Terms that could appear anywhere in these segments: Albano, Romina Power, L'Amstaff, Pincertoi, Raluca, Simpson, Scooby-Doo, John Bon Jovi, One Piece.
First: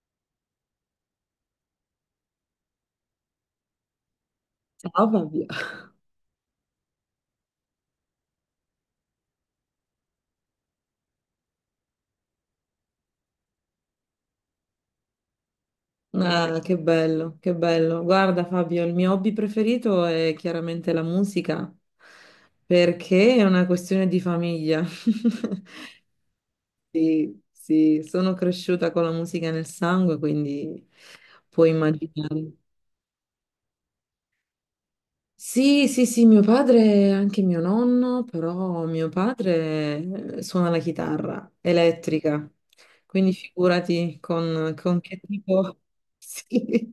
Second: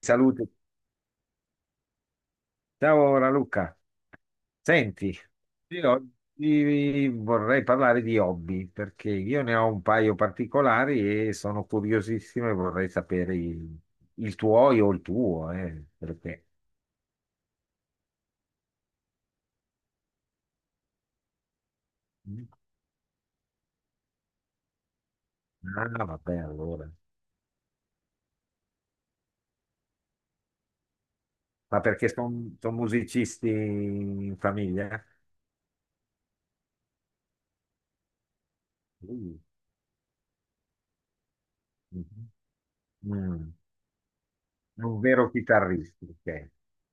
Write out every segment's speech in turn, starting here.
Salute. Ciao Raluca. Ciao Senti, Fabio. io oggi vorrei parlare di hobby perché io ne ho un paio particolari e sono curiosissimo e vorrei sapere il tuo o il tuo, perché... Ah, che bello, che bello. Guarda Fabio, il mio hobby preferito è chiaramente la musica, perché è una questione di famiglia. Ah, vabbè, allora. Sì, sì, sono cresciuta con la musica nel sangue, quindi puoi Ma perché immaginare. sono musicisti in famiglia? Sì, sì, sì, mio padre, è anche mio nonno, però mio Uh, padre suona la chitarra mhm. elettrica, quindi Mm, figurati con, Un con che vero tipo... chitarrista, ok. Sì.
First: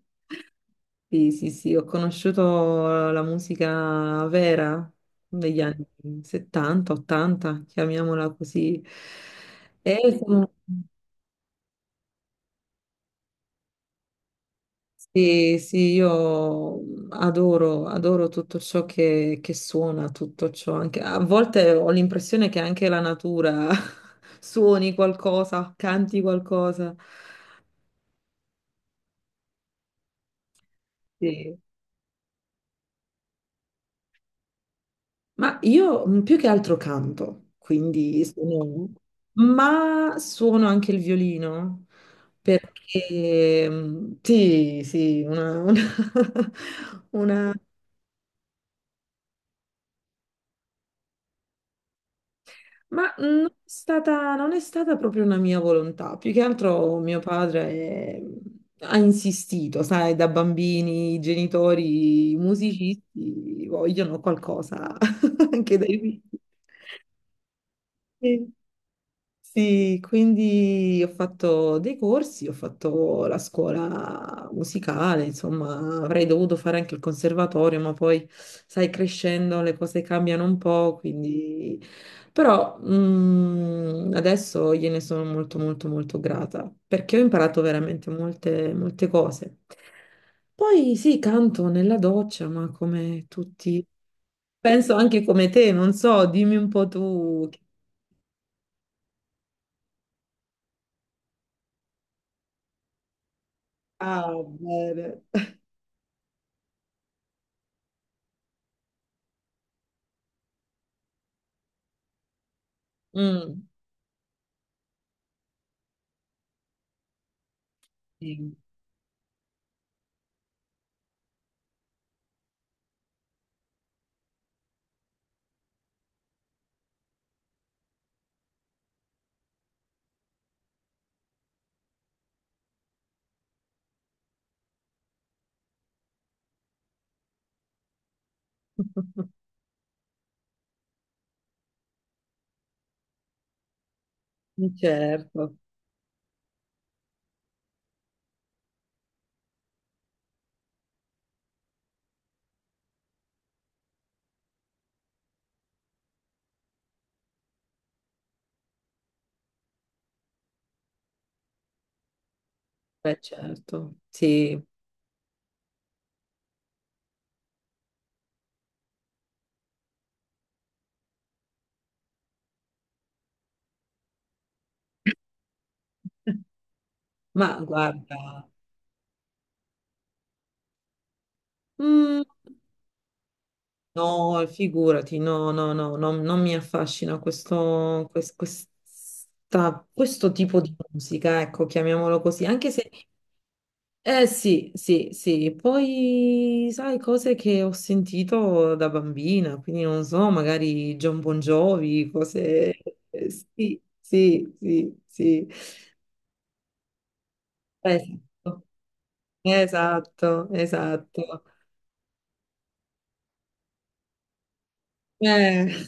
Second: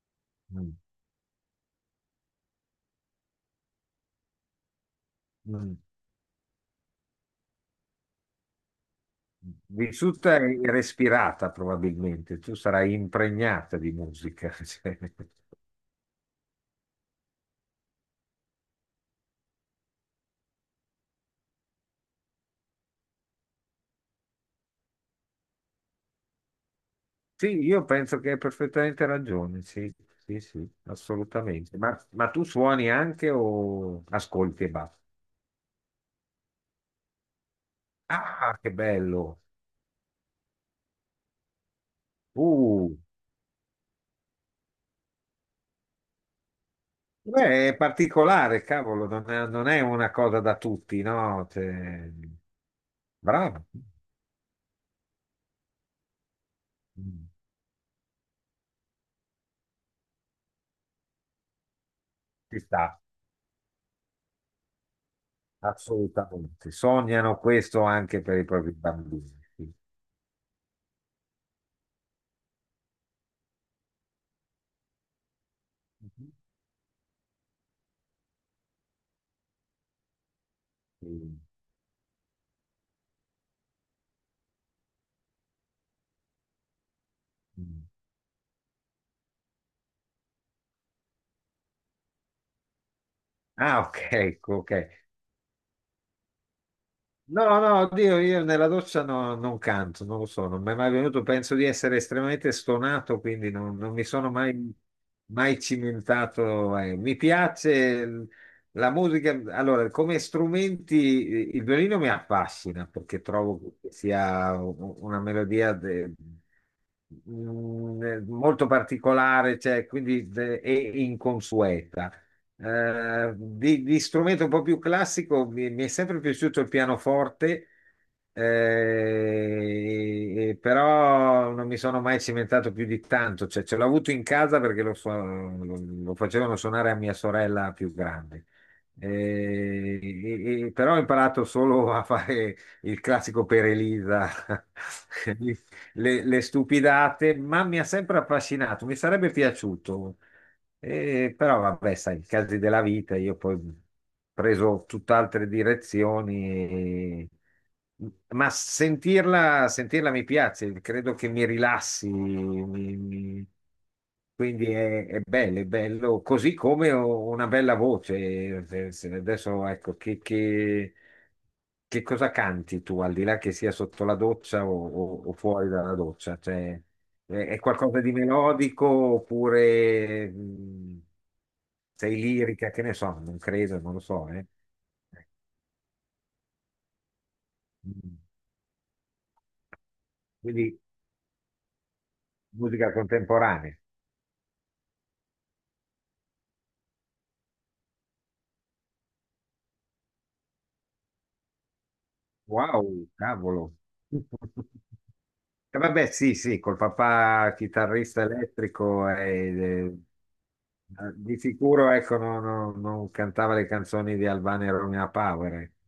Mm, Sì, sì, sì, ho conosciuto la musica vera degli mm. anni 70, 80, chiamiamola così. E Vissuta sono- e respirata probabilmente, tu sarai impregnata di musica. Cioè. sì, sì, io adoro, adoro tutto ciò che suona, tutto ciò. Anche, a volte ho l'impressione che anche la natura suoni qualcosa, canti qualcosa. Sì, io penso che hai perfettamente ragione, sì, sì, sì, Sì. assolutamente. Ma tu suoni anche o ascolti e basta? Ma io più che altro canto, quindi Ah, che sono... bello! Ma suono anche il violino. Uh, Sì, sì, una- beh, è particolare, cavolo, non è una cosa da tutti, no? Cioè, ma non è bravo. stata, non è stata proprio una mia volontà. Più che altro mio Mm, padre ha insistito, sai, da bambini i genitori i Ci sta, musicisti vogliono qualcosa anche dai figli. assolutamente. Sognano questo anche per i Sì. propri bambini. Sì, quindi ho fatto dei corsi, ho fatto la scuola musicale, insomma, avrei Sì. dovuto fare anche il conservatorio, ma poi, sai, crescendo le cose cambiano un po', Sì. quindi... Però adesso gliene sono molto, molto, molto grata, perché ho imparato Mm. veramente molte, molte cose. Poi sì, canto nella doccia, ma come Ah, tutti... ok, ecco, ok. Penso anche come te, non so, dimmi un po' No, tu. no, oddio, io nella doccia non canto, non lo so, non mi è mai venuto, penso di essere estremamente stonato, quindi non mi sono Ah, mai, bene. mai cimentato. Mi piace la musica, allora, come strumenti il violino mi affascina perché Mm, trovo che sia una melodia sì. molto particolare, cioè, quindi e inconsueta. Di strumento un po' più classico mi è sempre piaciuto il pianoforte, però non mi sono mai cimentato più di tanto. Cioè, ce l'ho avuto in casa perché lo facevano suonare a mia sorella più grande. Però ho imparato solo a fare il classico per Elisa, Certo, le stupidate, ma mi ha sempre affascinato. Mi sarebbe piaciuto. E però vabbè, sai, i casi della vita, io poi ho preso tutt'altre direzioni, ma sentirla, sentirla mi piace, credo che mi rilassi, beh, mi- certo, sì. quindi è bello, così come ho una bella voce. Adesso ecco, che cosa canti tu, al di là che sia sotto la doccia o, o fuori dalla doccia? Cioè, Ma è qualcosa di guarda, melodico oppure sei mm, lirica? Che ne so, non credo, non lo so. no, figurati, no, no, no, no, non mi affascina questo, Mm. Questo tipo di Quindi musica, ecco, chiamiamolo così, anche se, musica contemporanea. eh sì, sì, sì, poi sai cose che ho sentito da bambina, quindi non so, magari John Bon Jovi, cose, Wow, cavolo. sì, sì, sì, sì. Vabbè, sì, sì, col papà chitarrista Questo. elettrico e Esatto, di esatto. sicuro ecco, non cantava le canzoni di Albano e Romina Power. Eh,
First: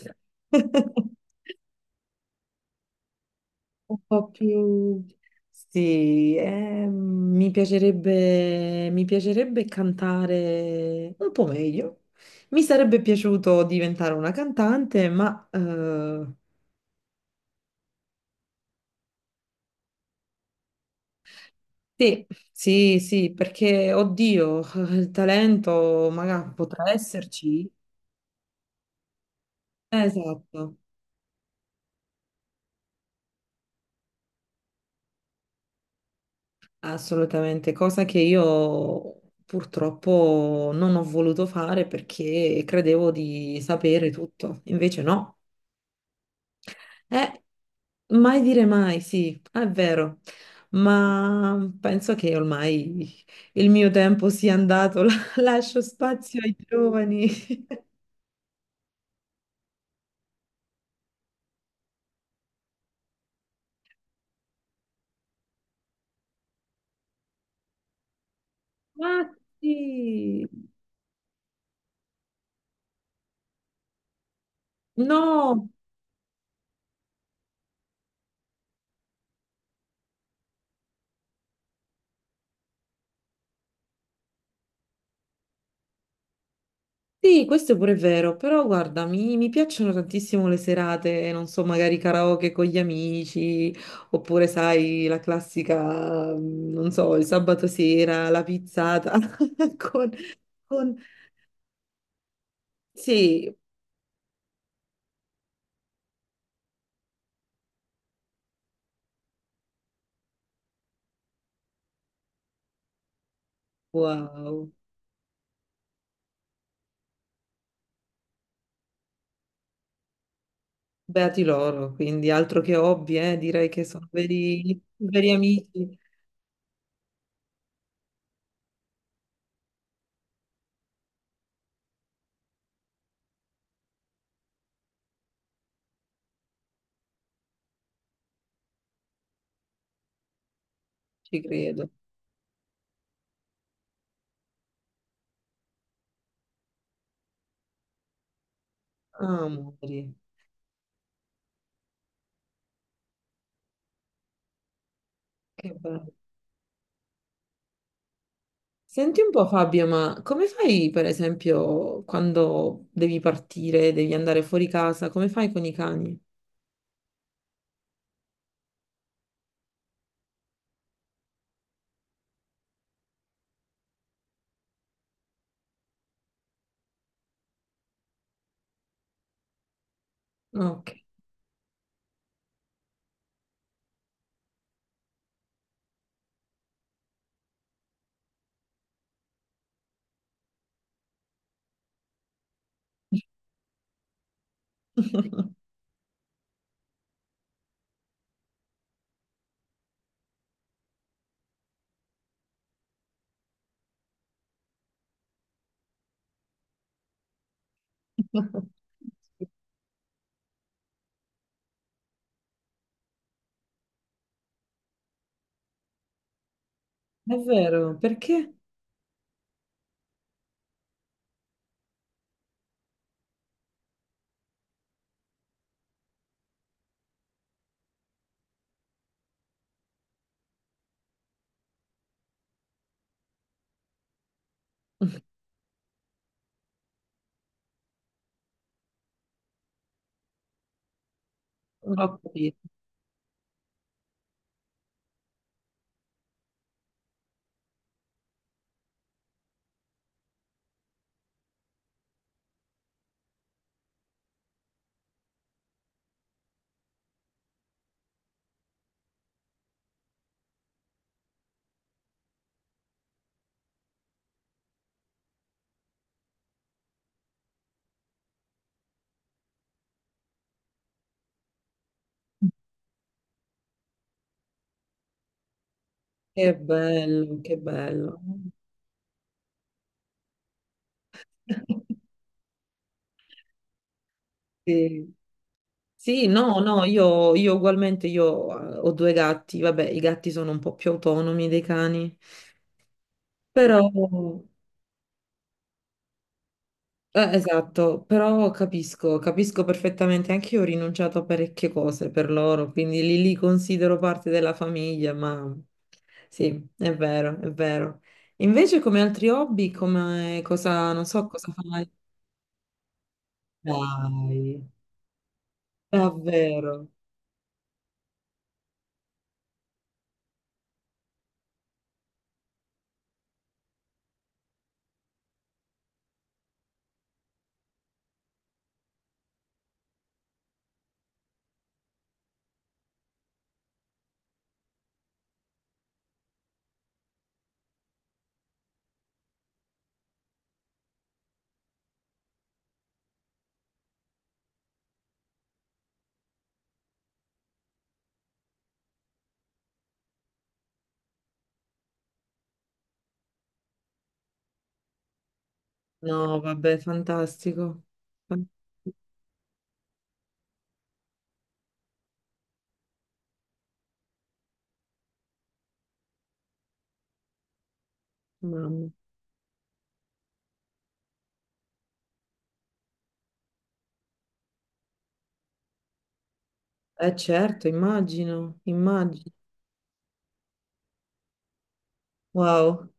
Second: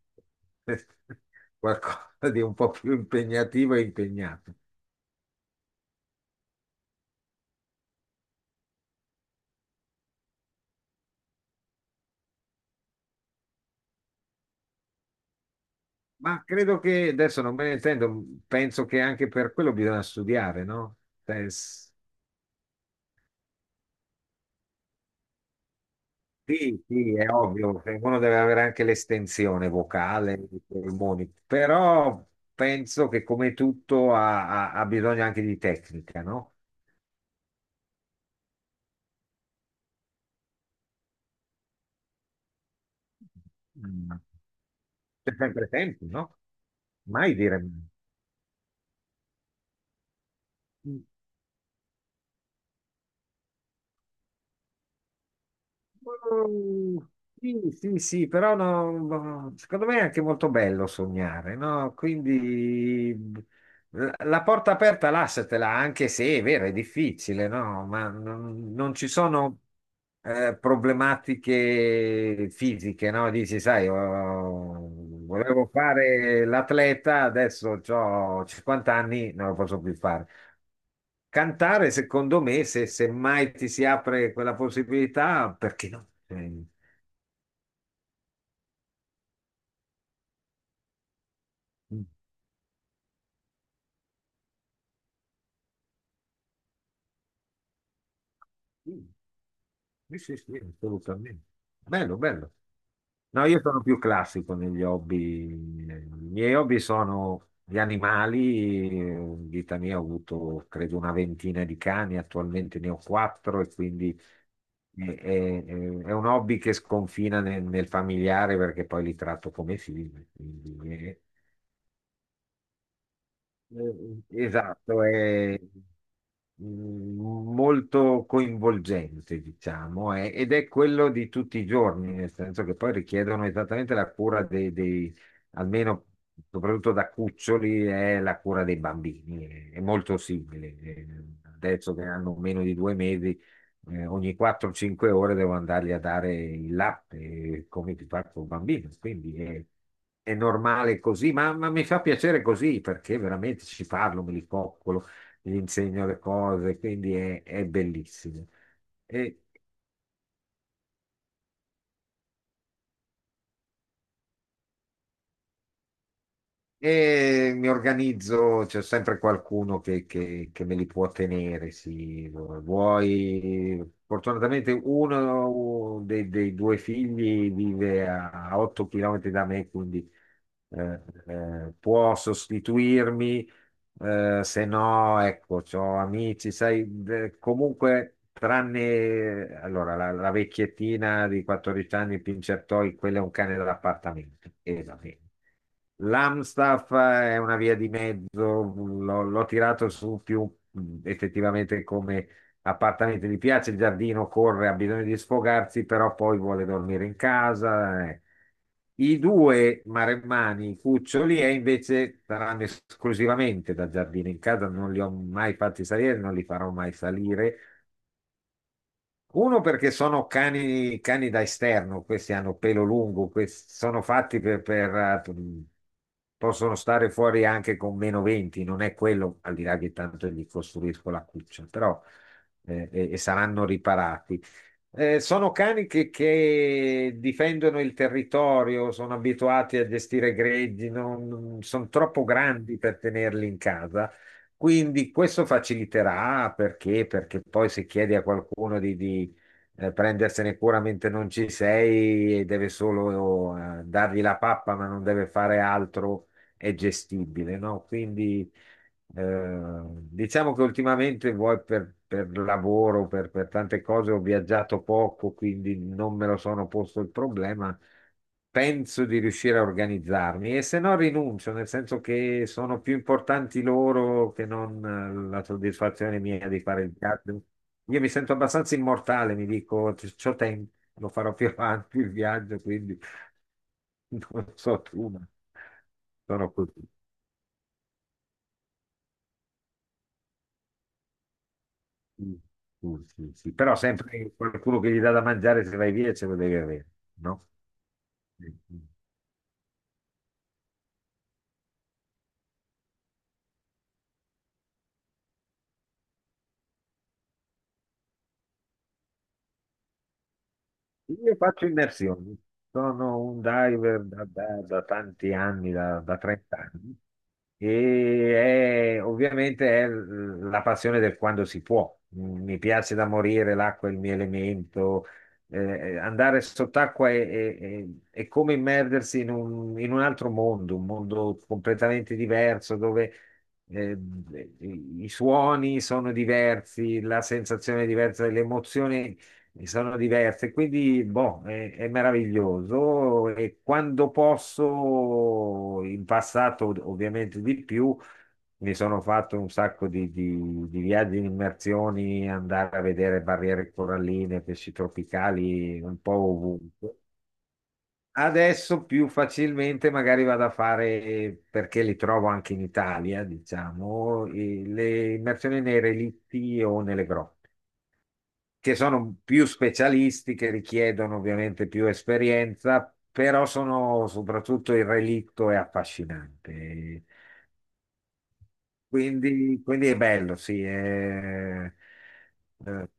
Eh. un Qualcosa di un po' più impegnativo e po' impegnato. più... Sì, mi piacerebbe cantare un po' meglio. Mi sarebbe piaciuto diventare una cantante, ma Ma credo che adesso non me ne intendo, penso che anche per quello bisogna studiare, no? Cioè, sì, sì, sì, perché, oddio, il talento magari sì, potrà sì, è esserci. ovvio, che uno deve avere anche l'estensione vocale, i Esatto. polmoni, però penso che come tutto ha bisogno anche di tecnica, no? Assolutamente, cosa che io purtroppo non ho voluto fare perché credevo di sapere Mm. tutto, invece no. Sempre tempo, no? Eh, Mai dire mai dire mai, sì, è vero, mai. ma penso che ormai il mio tempo sia andato, lascio spazio ai Mm, giovani. Sì, sì, sì, però no, no, secondo me è anche molto bello sognare, no? Quindi la porta aperta lasciatela, anche se è vero, è difficile, no? Ma non ci Ma sono sì, problematiche fisiche, no? Dici, sai, oh, volevo no, fare l'atleta, adesso ho 50 anni, non lo posso più fare. Cantare, secondo me, se mai ti si apre quella possibilità, perché no? Sì, questo è pure vero, però guarda, mi piacciono tantissimo le serate, non so, magari karaoke con gli amici, oppure sai, la classica, non so, il sabato sera, la pizzata con, sì, sì, sì, sì, con- assolutamente. Bello, bello. No, Sì, io sono più classico negli hobby. I miei hobby sono gli animali. In vita mia ho avuto, credo, una ventina di cani, attualmente ne ho quattro e quindi wow, è, è un hobby che sconfina nel familiare perché poi li tratto come figli. Quindi beati loro, quindi altro che hobby, direi che sono veri, esatto, veri è amici, mm, molto coinvolgente, diciamo, ed è quello di tutti i giorni, nel senso che poi richiedono esattamente la cura almeno soprattutto da cuccioli, è la cura dei bambini, è molto simile. Ci credo. Adesso che hanno meno di due mesi ogni 4-5 ore devo andargli a dare il latte, come ti faccio un bambino. Quindi Amori, è normale così, ma mi fa piacere così perché veramente ci parlo, me li coccolo, gli che insegno bello. le cose, quindi è bellissimo. Senti un E po' Fabio, ma come fai per esempio quando devi partire, devi andare fuori casa, come fai con i cani? E mi organizzo, c'è sempre qualcuno che me li può tenere, sì. Vuoi, fortunatamente uno dei due figli vive a 8 km da me, quindi Ok, può sostituirmi se no, ecco, c'ho amici, sai, comunque, tranne allora, la vecchiettina di 14 anni, Pincertoi, quello è un cane dell'appartamento. E va bene. L'Amstaff è una via di mezzo, l'ho tirato su più effettivamente come appartamento, gli piace il giardino, corre, ha bisogno di sfogarsi, però poi vuole dormire in casa. I due maremmani, cuccioli, e invece saranno esclusivamente da giardino in casa, non li ho mai fatti salire, non li farò mai è salire vero, perché? uno perché sono cani, cani da esterno, questi hanno pelo lungo, questi sono fatti possono stare fuori anche con meno 20, non è quello, al di là che tanto gli costruisco la cuccia, però e saranno riparati. Sono cani che difendono il territorio, sono abituati a gestire greggi, non, sono Non ho troppo capito. grandi per tenerli in casa, quindi questo faciliterà perché? Perché poi se chiedi a qualcuno di prendersene cura mentre non ci sei e deve solo dargli la pappa ma non deve fare altro, è gestibile, no? Quindi eh, diciamo che ultimamente vuoi per lavoro, per tante cose ho viaggiato poco, quindi non me lo sono posto il problema. Penso di riuscire a organizzarmi e se no rinuncio, nel senso che sono più importanti loro che non la soddisfazione mia Che di fare il bello, viaggio. che Io mi bello. sento abbastanza immortale, mi dico, C'ho tempo, lo farò più avanti il viaggio, quindi non so tu, Sì. ma Sì, sono no, così. no, io ugualmente io ho due gatti, vabbè, i gatti sono un po' più autonomi dei cani, Sì, sì, sì, sì. Però però sempre qualcuno che gli dà da mangiare se vai via ce lo devi avere, eh, no? esatto, però Sì. capisco, capisco perfettamente, anche io ho rinunciato a parecchie cose per loro, quindi li considero parte della famiglia, ma sì, è vero, è vero. Invece come altri hobby, come cosa, non so Io cosa faccio fai? immersioni, sono un diver Dai, da tanti anni, da 30 davvero? anni, e ovviamente è la passione del quando si può. Mi piace da morire, l'acqua è il mio elemento, eh, andare sott'acqua è, è come immergersi in un altro mondo, un mondo completamente diverso dove... eh, i suoni sono diversi, la sensazione è diversa, le emozioni e sono diverse, quindi boh, è meraviglioso e quando posso, in passato ovviamente di più, mi sono fatto un sacco di viaggi in immersioni, andare a vedere barriere coralline, pesci tropicali, un po' No, vabbè, ovunque. fantastico. Fan- Adesso più facilmente magari vado a fare, perché li trovo anche in Italia, diciamo, le immersioni nei relitti o nelle grotte che Mamma. sono più specialisti, che richiedono ovviamente più esperienza, però sono soprattutto il relitto è affascinante. Eh certo, immagino, immagino. Quindi, quindi è bello, sì. È... Wow. eh,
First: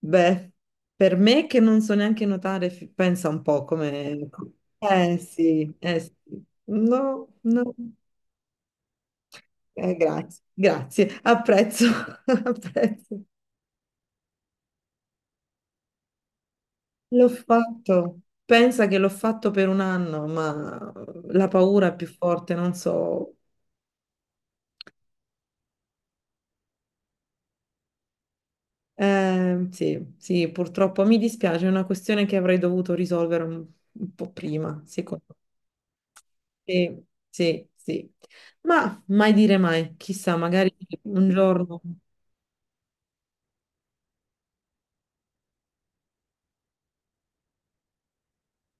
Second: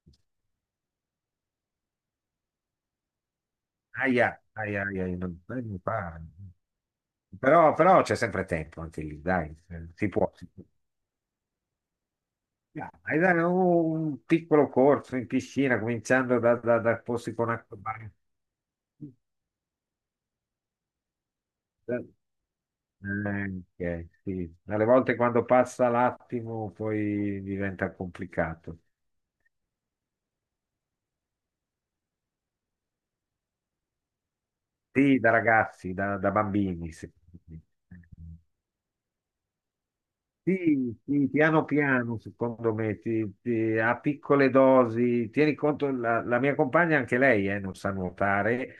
Beh, per me che non so neanche nuotare, pensa un po' come... aia, aia, aia, Eh non sì, mi eh sì. fa. No, no, Però, però c'è sempre tempo anche lì, dai, eh, si può. grazie, Si può. grazie, apprezzo, Dai, apprezzo. dai, un piccolo corso in piscina, cominciando da L'ho posti con acqua bagna. fatto, pensa che l'ho fatto per un anno, ma la paura è più forte, non so. Ok, sì. Alle volte quando passa l'attimo poi diventa complicato. Sì, sì, purtroppo mi dispiace, è una questione che avrei dovuto risolvere un po' prima, sì. Sì, da ragazzi, da bambini. Sì, Sì. sì, sì. Ma mai dire mai, chissà, magari Sì, sì, un piano giorno, piano, secondo me, a piccole dosi. Tieni conto, la mia compagna, anche lei, non sa nuotare,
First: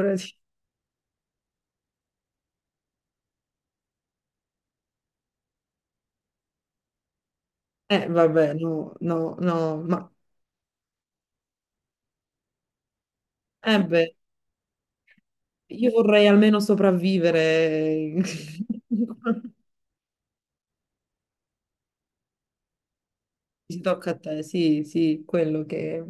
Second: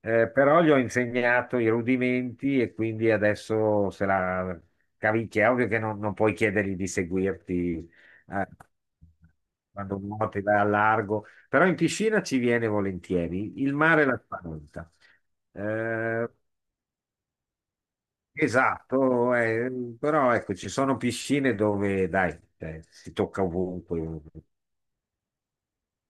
però gli ho insegnato i rudimenti e quindi adesso se la cavicchia. È ovvio che non puoi chiedergli di seguirti, eh, Vabbè, no, no, no, quando ma nuoti, vai al largo, però in piscina ci viene volentieri. Il eh mare beh, la spaventa. io vorrei Eh, almeno sopravvivere. Esatto, però ecco, ci sono piscine dove, dai, si tocca Ci ovunque, tocca a te, sì, sì, quello che...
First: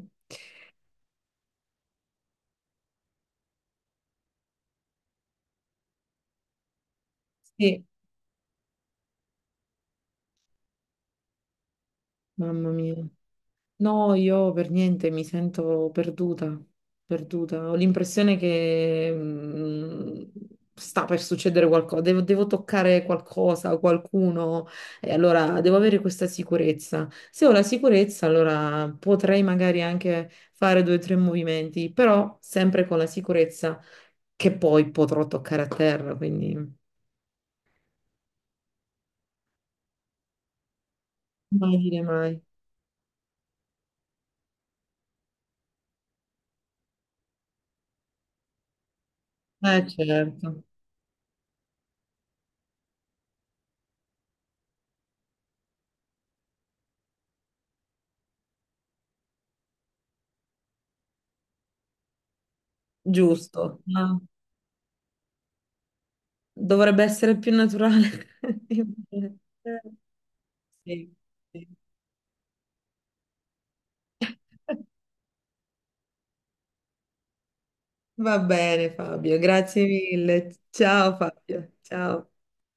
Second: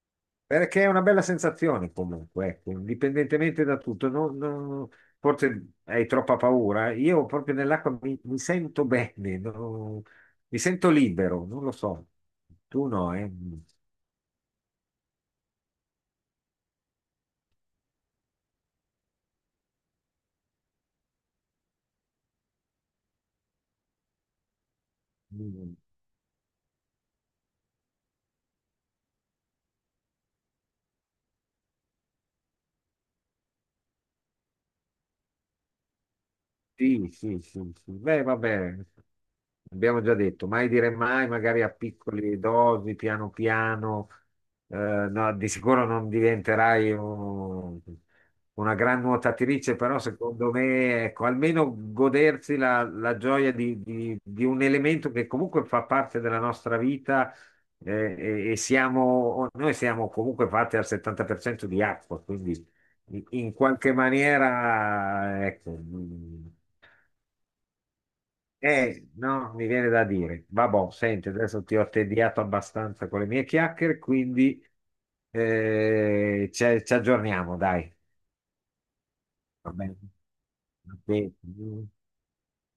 perché è una bella sensazione comunque, ecco, indipendentemente da tutto. Forse hai troppa paura, io proprio Sì, nell'acqua mi sento bene, no? Mi sento libero, non lo so. mamma Tu mia. no, eh? No, io per niente mi sento perduta, perduta. Ho l'impressione che sta per succedere qualcosa, devo toccare qualcosa, qualcuno, e allora devo avere questa sicurezza. Se ho la sicurezza, allora potrei magari anche fare due o tre movimenti, però sempre con la sicurezza che poi potrò toccare a terra, quindi Sì, sì, sì, sì. Beh, vabbè, abbiamo già detto, mai dire mai, magari a mai dire piccole mai. dosi, piano piano, no, di sicuro non diventerai una gran nuotatrice, però secondo Certo, me, ecco, almeno godersi la gioia di, di un elemento che comunque fa parte della nostra vita, e siamo, noi siamo comunque fatti al 70% di acqua, quindi in giusto. qualche Ah. maniera, ecco, Dovrebbe essere più naturale. No, mi Eh, viene da dire. Vabbè, sì, senti, adesso sì. ti ho tediato abbastanza con le mie chiacchiere, quindi ci aggiorniamo, dai. Va bene, Fabio, Va grazie bene. mille. Va Ciao Fabio, bene. ciao.